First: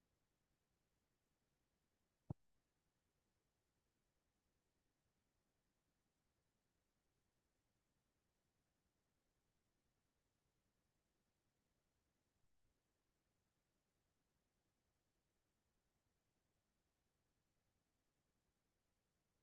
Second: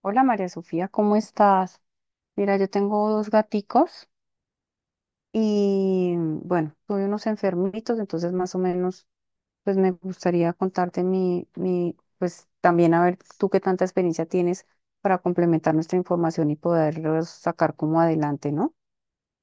Hola María Sofía, ¿cómo estás? Mira, yo tengo dos gaticos y bueno, tuve unos enfermitos, entonces más o menos pues me gustaría contarte mi, pues también a ver tú qué tanta experiencia tienes para complementar nuestra información y poderlos sacar como adelante, ¿no?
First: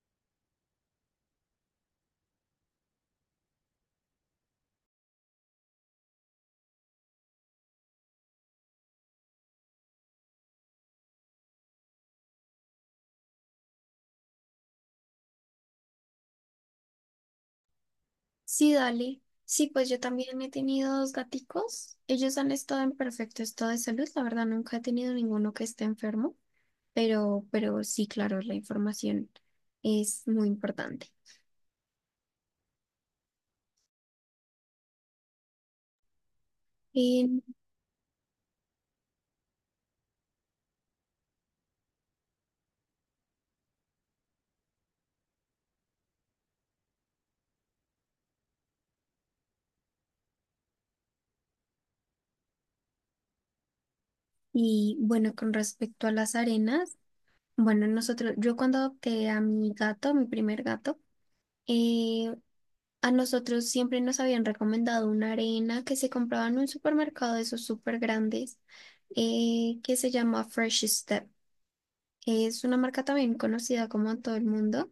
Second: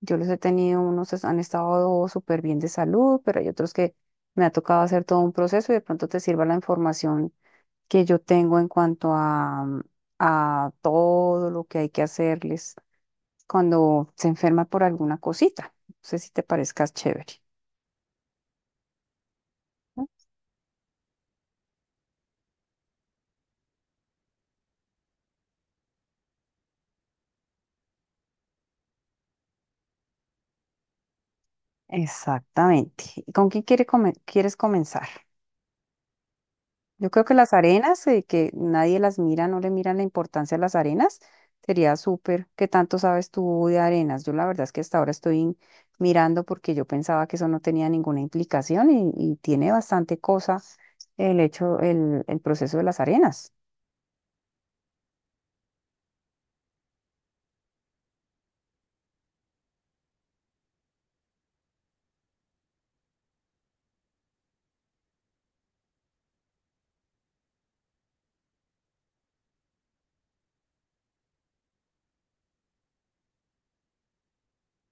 Yo los he tenido, unos han estado súper bien de salud, pero hay otros que me ha tocado hacer todo un proceso y de pronto te sirva la información que yo tengo en cuanto a, a todo lo que hay que hacerles cuando se enferma por alguna cosita. No sé si te parezcas chévere. Sí, dale. Sí, pues yo ¿No? también he tenido dos gaticos. Ellos han estado en perfecto estado de salud. La verdad, nunca he tenido ninguno que esté enfermo, pero sí, claro, la información es muy importante. Exactamente. ¿Y ¿Con quién quiere come- quieres comenzar? Yo creo que Em, las arenas, que nadie las mira, no le miran la importancia a las arenas, sería súper. ¿Qué tanto sabes tú de arenas? Yo la verdad es que hasta ahora estoy mirando porque yo pensaba que eso no tenía ninguna implicación y tiene bastante cosa el proceso de las arenas. y bueno, con respecto a las arenas, bueno, nosotros, yo cuando adopté a mi gato, mi primer gato, eh, a nosotros siempre nos habían recomendado una arena que se compraba en un supermercado de esos súper grandes, que se llama Fresh Step. Es una marca también conocida como en todo el mundo.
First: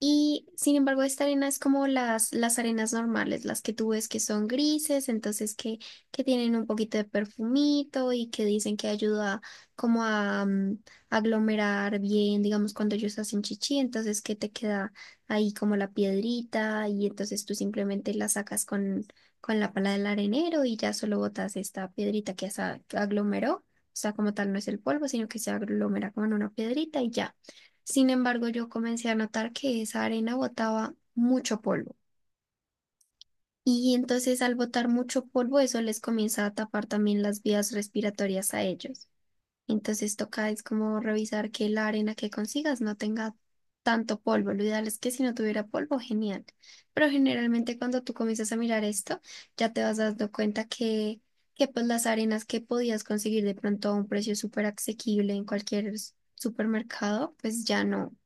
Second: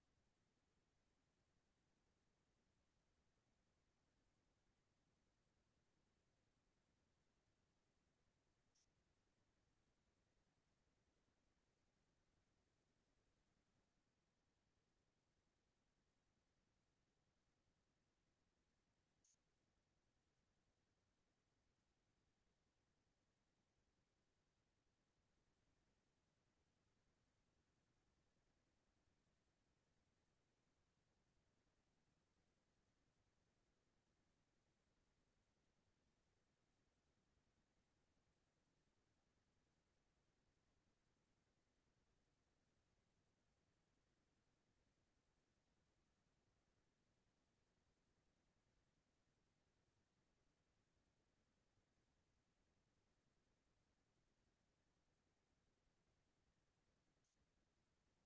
Y sin embargo, esta arena es como las arenas normales, las que tú ves que son grises, entonces que tienen un poquito de perfumito y que dicen que ayuda como a aglomerar bien, digamos, cuando ellos hacen chichi, entonces que te queda ahí como la piedrita y entonces tú simplemente la sacas con la pala del arenero y ya solo botas esta piedrita que se aglomeró. O sea, como tal no es el polvo, sino que se aglomera como en una piedrita y ya. Sin embargo, yo comencé a notar que esa arena botaba mucho polvo. Y entonces al botar mucho polvo, eso les comienza a tapar también las vías respiratorias a ellos. Entonces toca es como revisar que la arena que consigas no tenga tanto polvo. Lo ideal es que si no tuviera polvo, genial. Pero generalmente cuando tú comienzas a mirar esto, ya te vas dando cuenta que pues las arenas que podías conseguir de pronto a un precio súper asequible en cualquier s- supermercado, pues ya no,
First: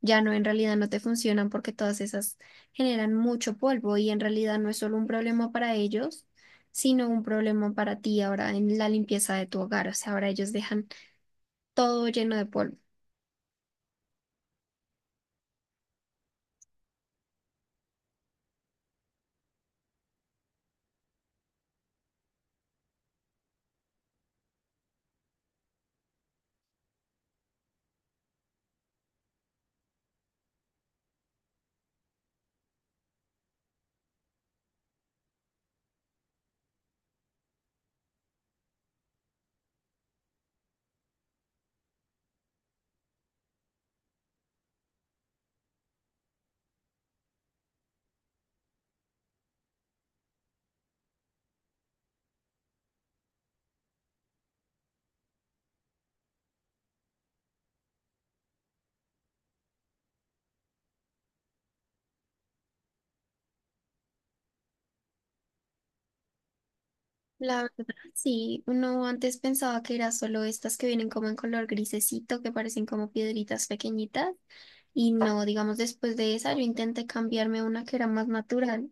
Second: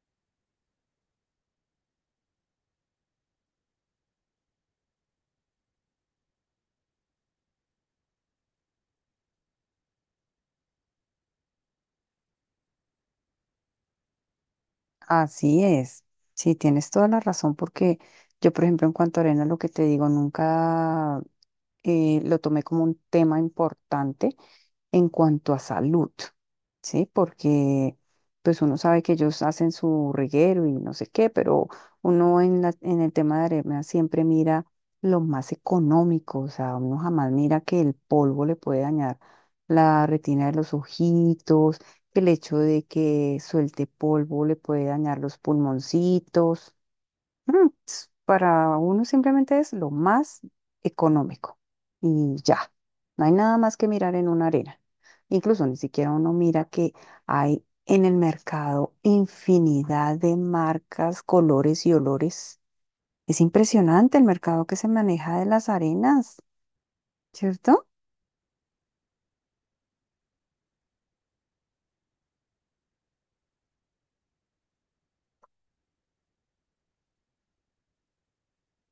ya no, en realidad no te funcionan porque todas esas generan mucho polvo y en realidad no es solo un problema para ellos sino un problema para ti ahora en la limpieza de tu hogar. O sea, ahora ellos dejan todo lleno de polvo. Así es, sí, tienes toda la razón porque yo, por ejemplo, en cuanto a arena, lo que te digo, nunca lo tomé como un tema importante en cuanto a salud, ¿sí? Porque pues uno sabe que ellos hacen su reguero y no sé qué, pero uno en el tema de arena siempre mira lo más económico, o sea, uno jamás mira que el polvo le puede dañar la retina de los ojitos, que el hecho de que suelte polvo le puede dañar los pulmoncitos. Para uno simplemente es lo más económico y ya, no hay nada más que mirar en una arena. Incluso ni siquiera uno mira que hay en el mercado infinidad de marcas, colores y olores. Es impresionante el mercado que se maneja de las arenas, La ¿cierto? verdad, sí, uno antes pensaba que era solo estas que vienen como en color grisecito, que parecen como piedritas pequeñitas. Y no, digamos, después de esa yo intenté cambiarme a una que era más natural.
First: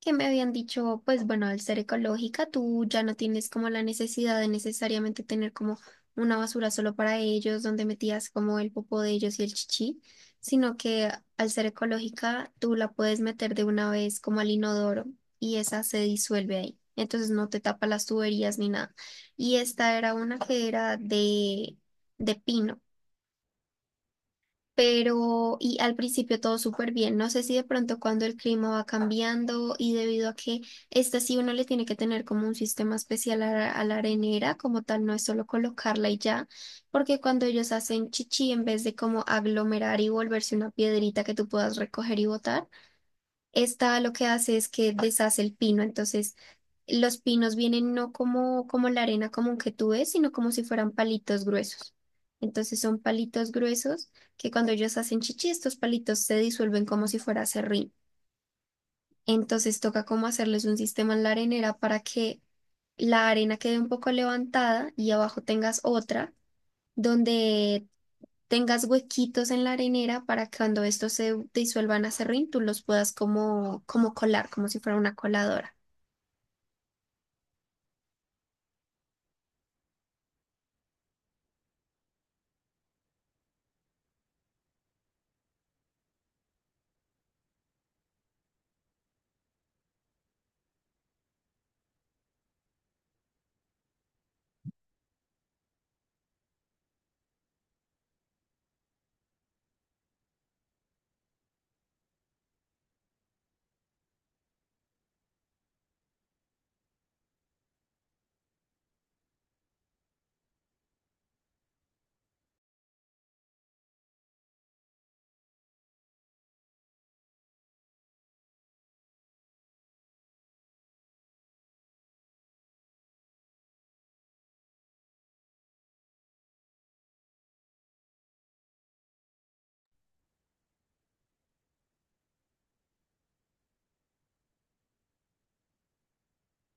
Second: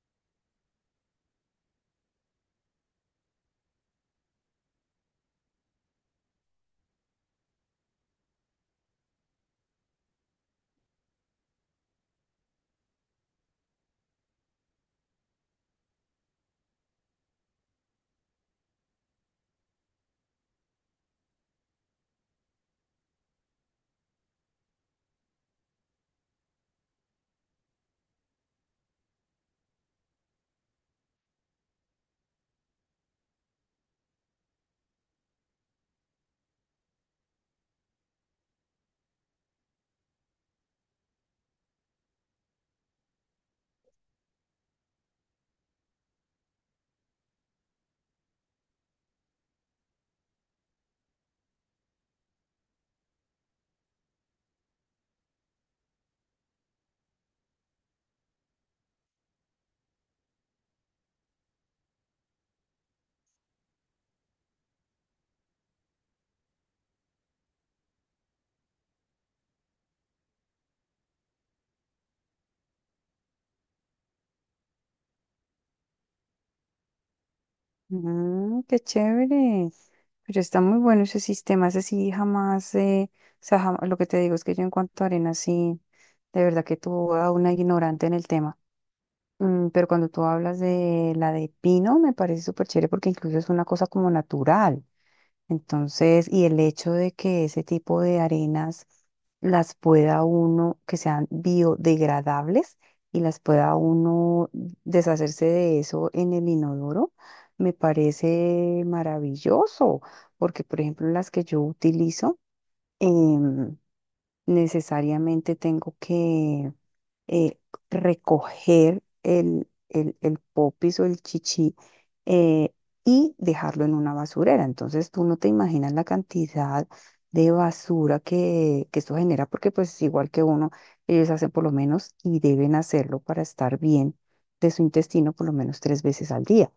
Que me habían dicho, pues bueno, al ser ecológica, tú ya no tienes como la necesidad de necesariamente tener como una basura solo para ellos, donde metías como el popo de ellos y el chichi, sino que al ser ecológica, tú la puedes meter de una vez como al inodoro y esa se disuelve ahí. Entonces no te tapa las tuberías ni nada. Y esta era una que era de pino pero y al principio todo súper bien. No sé si de pronto cuando el clima va cambiando y debido a que esta sí uno le tiene que tener como un sistema especial a la arenera, como tal, no es solo colocarla y ya, porque cuando ellos hacen chichi, en vez de como aglomerar y volverse una piedrita que tú puedas recoger y botar, esta lo que hace es que deshace el pino, entonces los pinos vienen no como, como la arena común que tú ves, sino como si fueran palitos gruesos. Entonces son palitos gruesos que cuando ellos hacen chichi, estos palitos se disuelven como si fuera serrín. Entonces toca como hacerles un sistema en la arenera para que la arena quede un poco levantada y abajo tengas otra donde tengas huequitos en la arenera para que cuando estos se disuelvan a serrín, tú los puedas como, como colar, como si fuera una coladora. Mm, qué chévere. Pero está muy bueno ese sistema, ese sí jamás, o sea, lo que te digo es que yo en cuanto a arenas sí, de verdad que tú a una ignorante en el tema. Mm, pero cuando tú hablas de la de pino, me parece súper chévere porque incluso es una cosa como natural. Entonces, y el hecho de que ese tipo de arenas las pueda uno, que sean biodegradables y las pueda uno deshacerse de eso en el inodoro, me parece maravilloso porque, por ejemplo, las que yo utilizo, em, necesariamente tengo que eh, recoger el popis o el chichi, eh, y dejarlo en una basurera. Entonces tú no te imaginas la cantidad de basura que esto genera, porque pues igual que uno, ellos hacen por lo menos y deben hacerlo para estar bien de su intestino por lo menos tres veces al día.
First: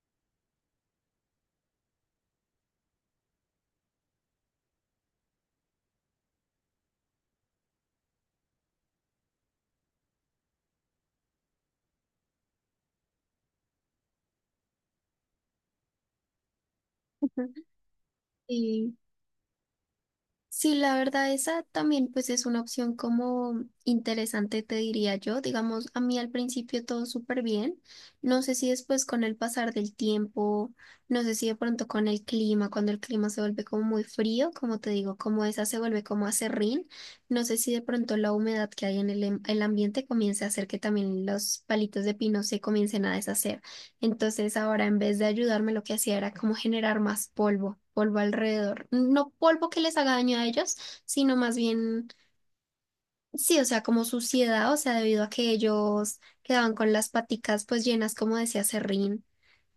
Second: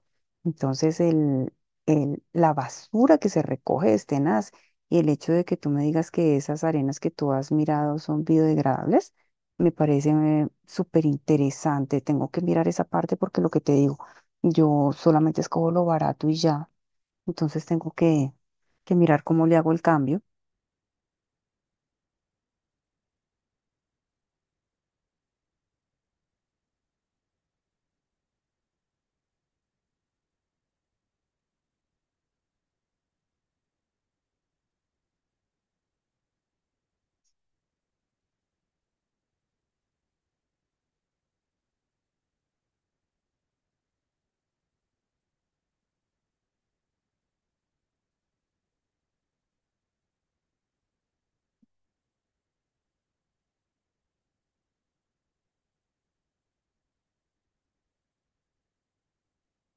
Entonces la basura que se recoge es tenaz. Y el hecho de que tú me digas que esas arenas que tú has mirado son biodegradables, me parece súper interesante. Tengo que mirar esa parte porque lo que te digo, yo solamente escojo lo barato y ya. Entonces tengo que, Y que mirar cómo le hago el cambio. sí, la verdad, esa también pues es una opción como interesante, te diría yo. Digamos, a mí al principio todo súper bien. No sé si después con el pasar del tiempo, no sé si de pronto con el clima, cuando el clima se vuelve como muy frío, como te digo, como esa se vuelve como acerrín. No sé si de pronto la humedad que hay en el, el ambiente comience a hacer que también los palitos de pino se comiencen a deshacer. Entonces ahora en vez de ayudarme lo que hacía era como generar más polvo, polvo alrededor. No polvo que les haga daño a ellos, sino más bien, sí, o sea, como suciedad, o sea, debido a que ellos quedaban con las paticas pues llenas como decía serrín,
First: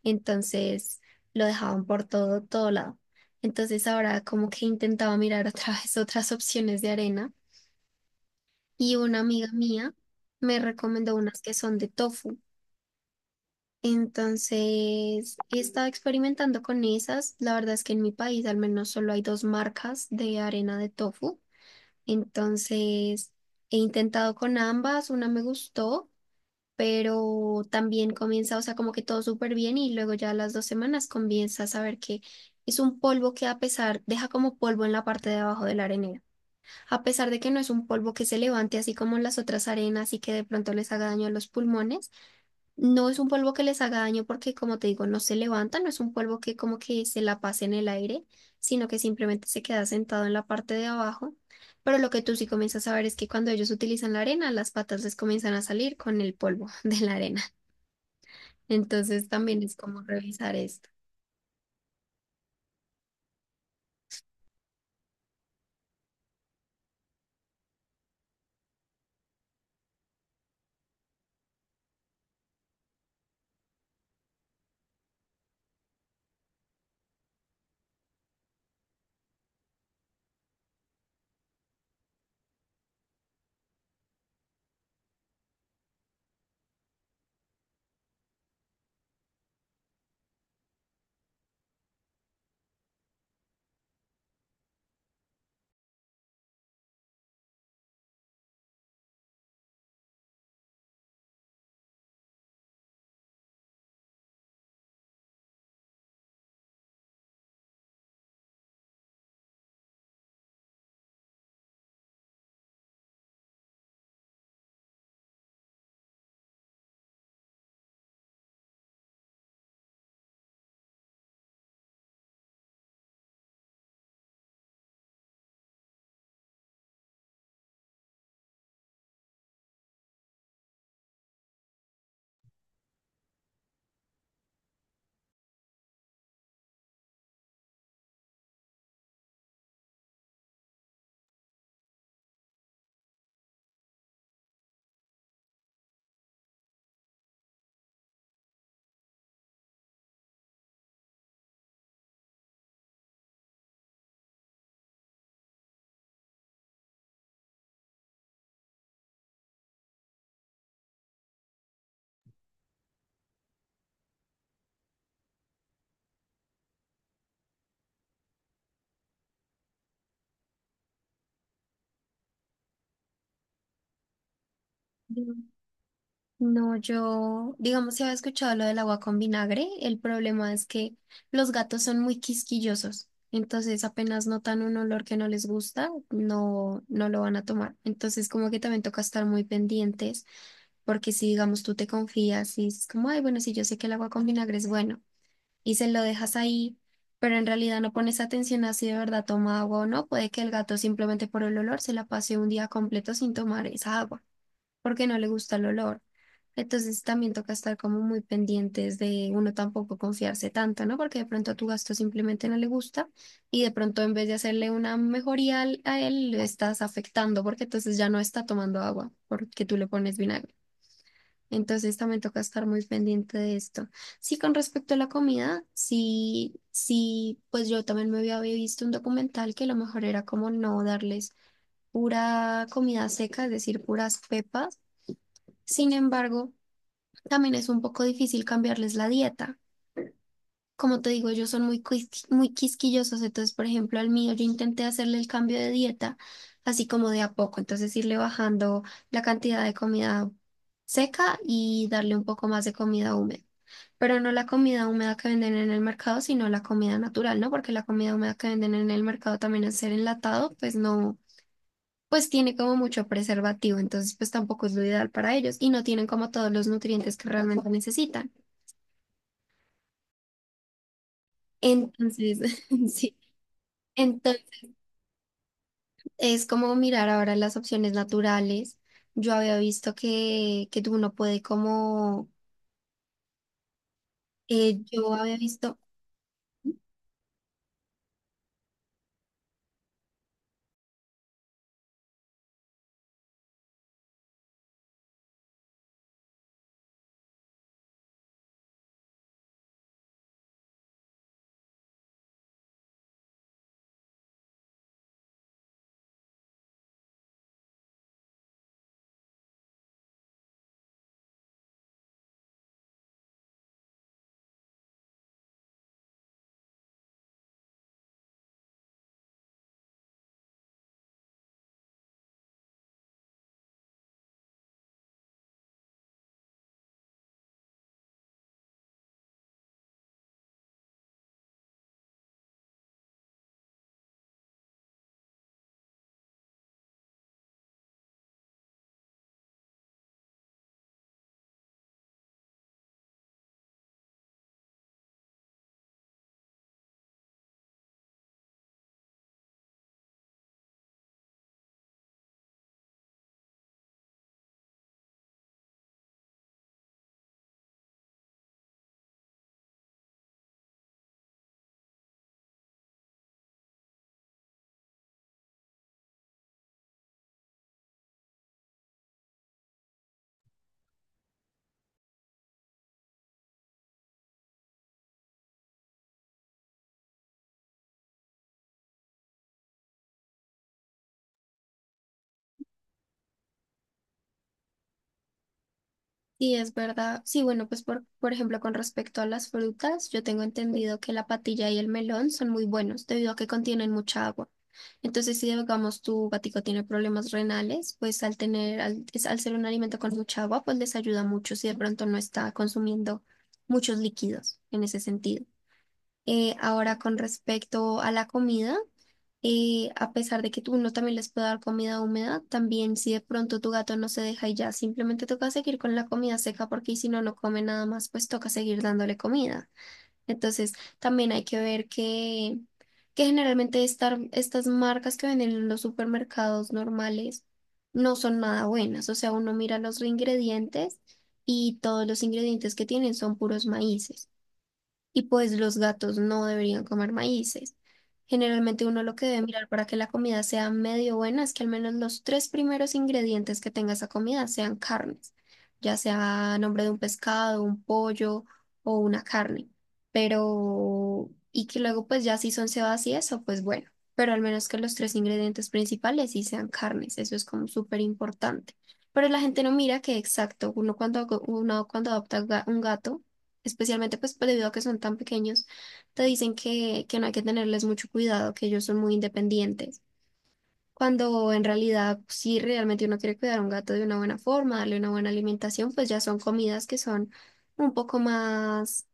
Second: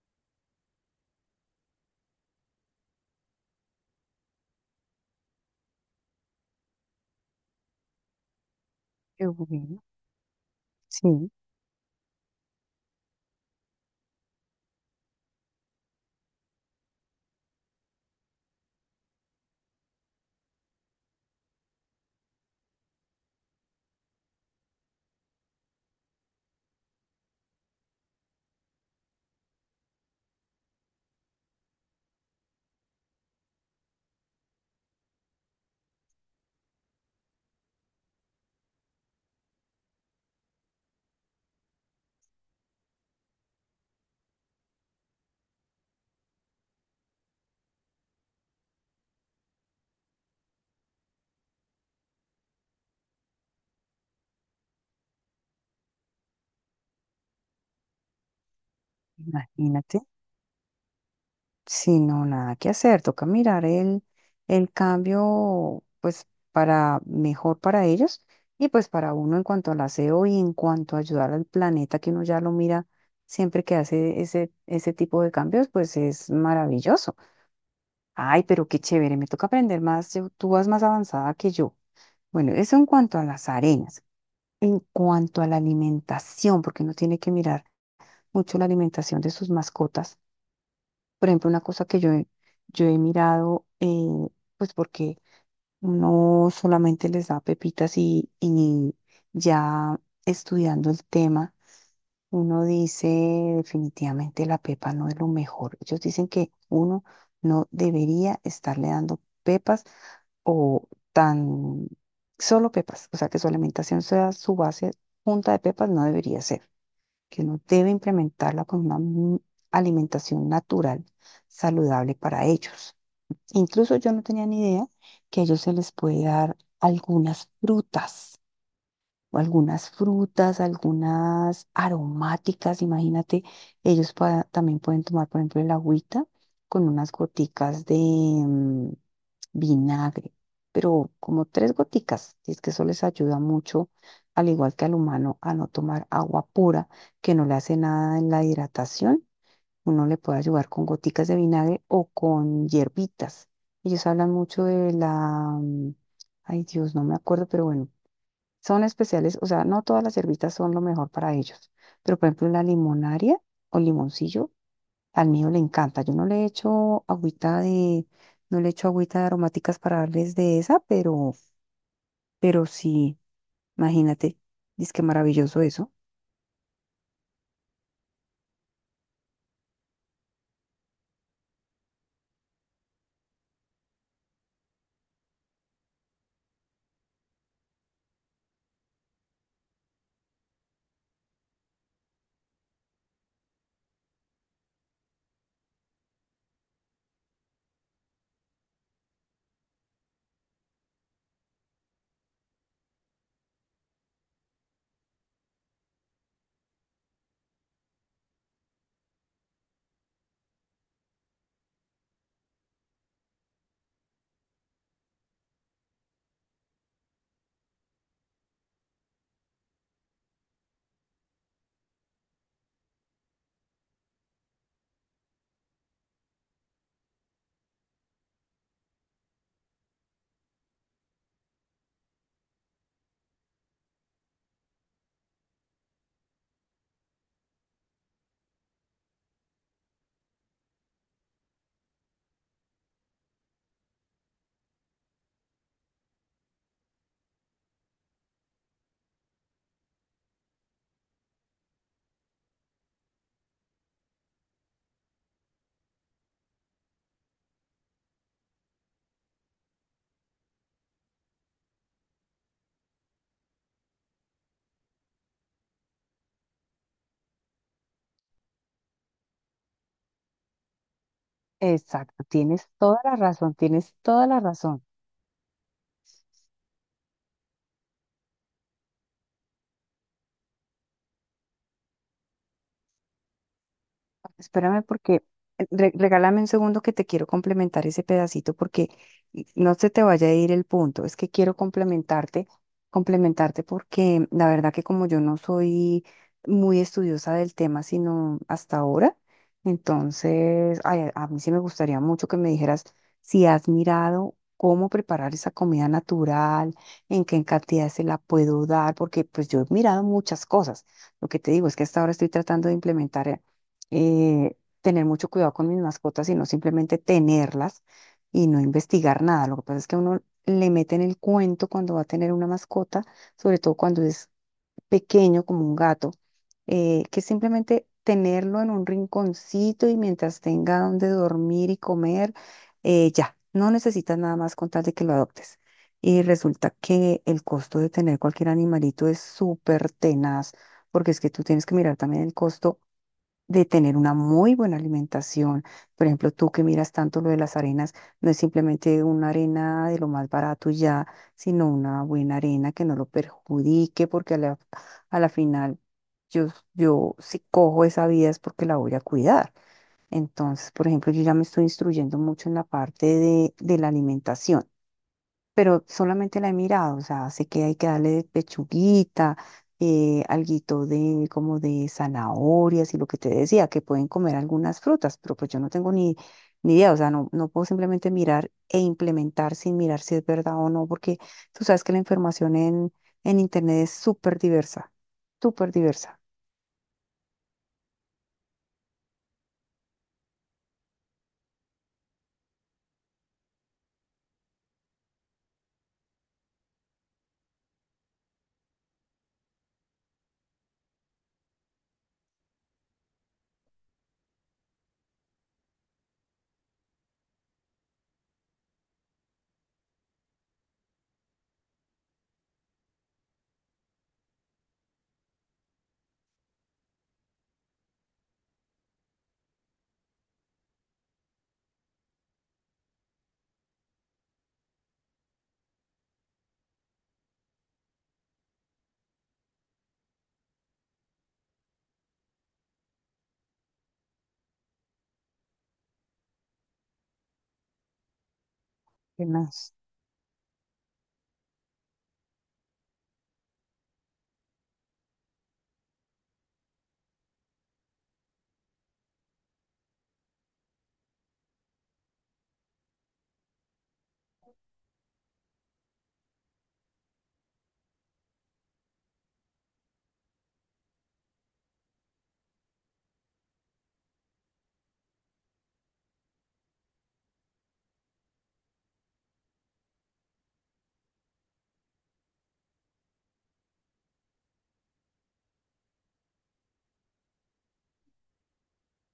entonces lo dejaban por todo, todo lado. Entonces ahora como que intentaba mirar otra vez otras opciones de arena y una Qué amiga bueno. mía me recomendó Sí, unas que son de tofu. Entonces, he estado experimentando con esas. La verdad es que en mi país al menos solo hay dos marcas de arena de tofu. Entonces, he intentado con ambas, una me gustó, pero también comienza, o sea, como que todo súper bien y luego ya a las dos semanas comienza a saber que es un polvo que a pesar, deja como polvo en la parte de abajo de la arenera. A pesar de que no es un polvo que se levante así como las otras arenas y que de pronto les haga daño a los pulmones. No es un polvo que les haga daño porque, como te digo, no se levanta, no es un polvo que como que se la pase en el aire, sino que simplemente se queda sentado en la parte de abajo. Pero lo que tú sí comienzas a ver es que cuando ellos utilizan la arena, las patas les comienzan a salir con el polvo de la arena. Entonces también es imagínate. como revisar esto. Si no, nada que hacer. Toca mirar el cambio, pues, para mejor para ellos y pues para uno en cuanto al aseo y en cuanto a ayudar al planeta, que uno ya lo mira siempre que hace ese tipo de cambios, pues es maravilloso. Ay, pero qué chévere, me toca aprender más, tú vas más avanzada que yo. Bueno, eso en cuanto a las arenas. En cuanto a la alimentación, porque uno tiene que mirar mucho la alimentación de sus mascotas. Por ejemplo, una cosa que yo he mirado, pues porque no solamente les da pepitas y ya estudiando el tema. Uno dice, definitivamente la pepa no es lo mejor. Ellos dicen que uno no debería estarle dando pepas o tan solo pepas, o sea, que su alimentación sea su base junta de pepas, no debería ser, que uno debe implementarla con una alimentación natural, saludable para ellos. Incluso yo no tenía ni idea que a ellos se les puede dar algunas frutas o algunas frutas, algunas aromáticas, imagínate, ellos también pueden tomar, por ejemplo, el agüita con unas goticas de vinagre, pero como tres goticas, y es que eso les ayuda mucho, al igual que al humano, a no tomar agua pura, que no le hace nada en la hidratación, uno le puede ayudar con goticas de vinagre o con hierbitas. Ellos hablan mucho de la, mm, ay Dios, no me acuerdo, pero bueno son especiales, o sea, no todas las cervitas son lo mejor para ellos, pero por ejemplo la limonaria o limoncillo, al mío le encanta. Yo no le echo no le echo agüita de aromáticas para darles de esa, pero sí, imagínate, es que maravilloso eso. No, yo, digamos, si había escuchado lo del agua con vinagre, el problema es que los gatos son muy quisquillosos, entonces apenas notan un olor que no les gusta, no, no lo van a tomar. Entonces como que también toca estar muy pendientes, porque si digamos tú te confías y es como, ay, bueno, si yo sé que el agua con vinagre es bueno y se lo dejas ahí, pero en realidad no pones atención a si de verdad toma agua o no, puede que el gato simplemente por el olor se la pase un día completo sin tomar esa agua porque no le gusta el olor. Entonces también toca estar como muy pendientes de uno tampoco confiarse tanto, ¿no? Porque de pronto a tu gasto simplemente no le gusta y de pronto en vez de hacerle una mejoría al- a él, le estás afectando porque entonces ya no está tomando agua porque tú le pones vinagre. Entonces también toca estar muy pendiente de esto. Sí, con respecto a la comida, sí, sí, pues yo también me había visto un documental que lo mejor era como no darles pura comida seca, es decir, puras pepas sin embargo, también es un poco difícil cambiarles la dieta. Como te digo, ellos son muy, muy quisquillosos, entonces, por ejemplo, al mío yo intenté hacerle el cambio de dieta, así como de a poco, entonces irle bajando la cantidad de comida seca y darle un poco más de comida húmeda. Pero no la comida húmeda que venden en el mercado, sino la comida natural, ¿no? Porque la comida húmeda que venden en el mercado también al ser enlatado, pues no pues tiene como mucho preservativo, entonces pues tampoco es lo ideal para ellos y no tienen como todos los nutrientes que realmente necesitan. Exacto, Entonces, tienes toda la sí, razón, tienes toda la entonces razón. es como mirar ahora las opciones naturales. Yo había visto que uno puede como, Espérame yo porque había visto, regálame un segundo que te quiero complementar ese pedacito porque no se te vaya a ir el punto. Es que quiero complementarte porque la verdad que como yo no soy muy estudiosa del tema, sino hasta ahora, entonces ay, a mí sí me gustaría mucho que me dijeras si has mirado cómo preparar esa comida natural, en qué cantidad se la puedo dar, porque pues yo he mirado muchas cosas. Lo que te digo es que hasta ahora estoy tratando de implementar. Tener mucho cuidado con mis mascotas, sino simplemente tenerlas y no investigar nada. Lo que pasa es que a uno le mete en el cuento cuando va a tener una mascota, sobre todo cuando es pequeño como un gato, que simplemente tenerlo en un rinconcito y mientras tenga donde dormir y comer, ya, no necesitas nada más con tal de que lo adoptes. Y resulta que el costo de tener cualquier animalito es súper tenaz, porque es que tú tienes que mirar también el costo de tener una muy buena alimentación. Por ejemplo, tú que miras tanto lo de las arenas, no es simplemente una arena de lo más barato y ya, sino una buena arena que no lo perjudique, porque a la final yo, yo si cojo esa vida es porque la voy a cuidar. Entonces, por ejemplo, yo ya me estoy instruyendo mucho en la parte de la alimentación pero solamente la he mirado, o sea, sé que hay que darle pechuguita, alguito de como de zanahorias y lo que te decía, que pueden comer algunas frutas, pero pues yo no tengo ni idea, o sea, no puedo simplemente mirar e implementar sin mirar si es verdad o no, porque tú sabes que la información en internet es súper diversa, sí, es verdad. Sí, bueno, pues por ejemplo, con respecto a las frutas, yo tengo entendido que la patilla y el melón son muy buenos debido a que contienen mucha agua. Entonces, si digamos tu gatico tiene problemas renales, pues al tener, al, al ser un alimento con mucha agua, pues les ayuda mucho si de pronto no está consumiendo muchos líquidos en ese sentido. Ahora, con respecto a la comida, a pesar de que tú uno también les puede dar comida húmeda, también si de pronto tu gato no se deja y ya simplemente toca seguir con la comida seca porque si no, no come nada más, pues toca seguir dándole comida. Entonces, también hay que ver que generalmente estar, estas marcas que venden en los supermercados normales no son nada buenas. O sea, uno mira los ingredientes y todos los ingredientes que tienen son puros maíces y pues los gatos no deberían comer maíces. Generalmente uno lo que y debe mirar más, para que la comida sea medio buena es que al menos los tres primeros ingredientes que tenga esa comida sean carnes, ya sea a nombre de un pescado, un pollo o una carne. Pero, y que luego pues ya si son cebadas y eso, pues bueno, pero al menos que los tres ingredientes principales sí sean carnes, eso es como súper importante. Pero la gente no mira que exacto, uno cuando adopta un gato, especialmente pues debido a que son tan pequeños, te dicen que no hay que tenerles mucho cuidado, que ellos son muy independientes. Cuando en realidad, si realmente uno quiere cuidar a un gato de una buena forma, darle una buena alimentación, pues ya son comidas que son un poco más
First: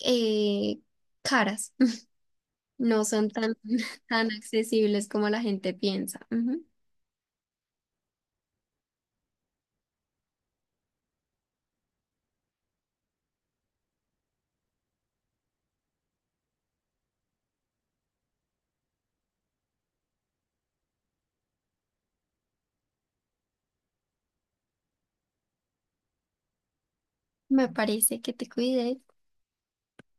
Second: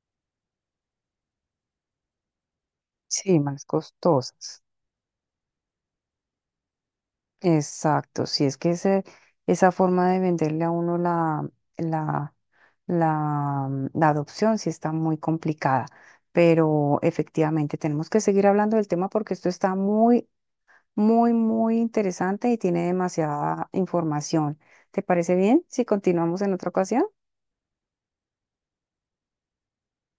eh, caras, no son sí, tan, más tan costosas. accesibles como la gente piensa. Ujú. Exacto, si es que esa forma de venderle a uno la, la la adopción sí está muy complicada, pero efectivamente tenemos que seguir hablando del tema porque esto está muy, muy, muy interesante y tiene demasiada información. ¿Te parece bien si continuamos en otra ocasión? Me parece que te cuides.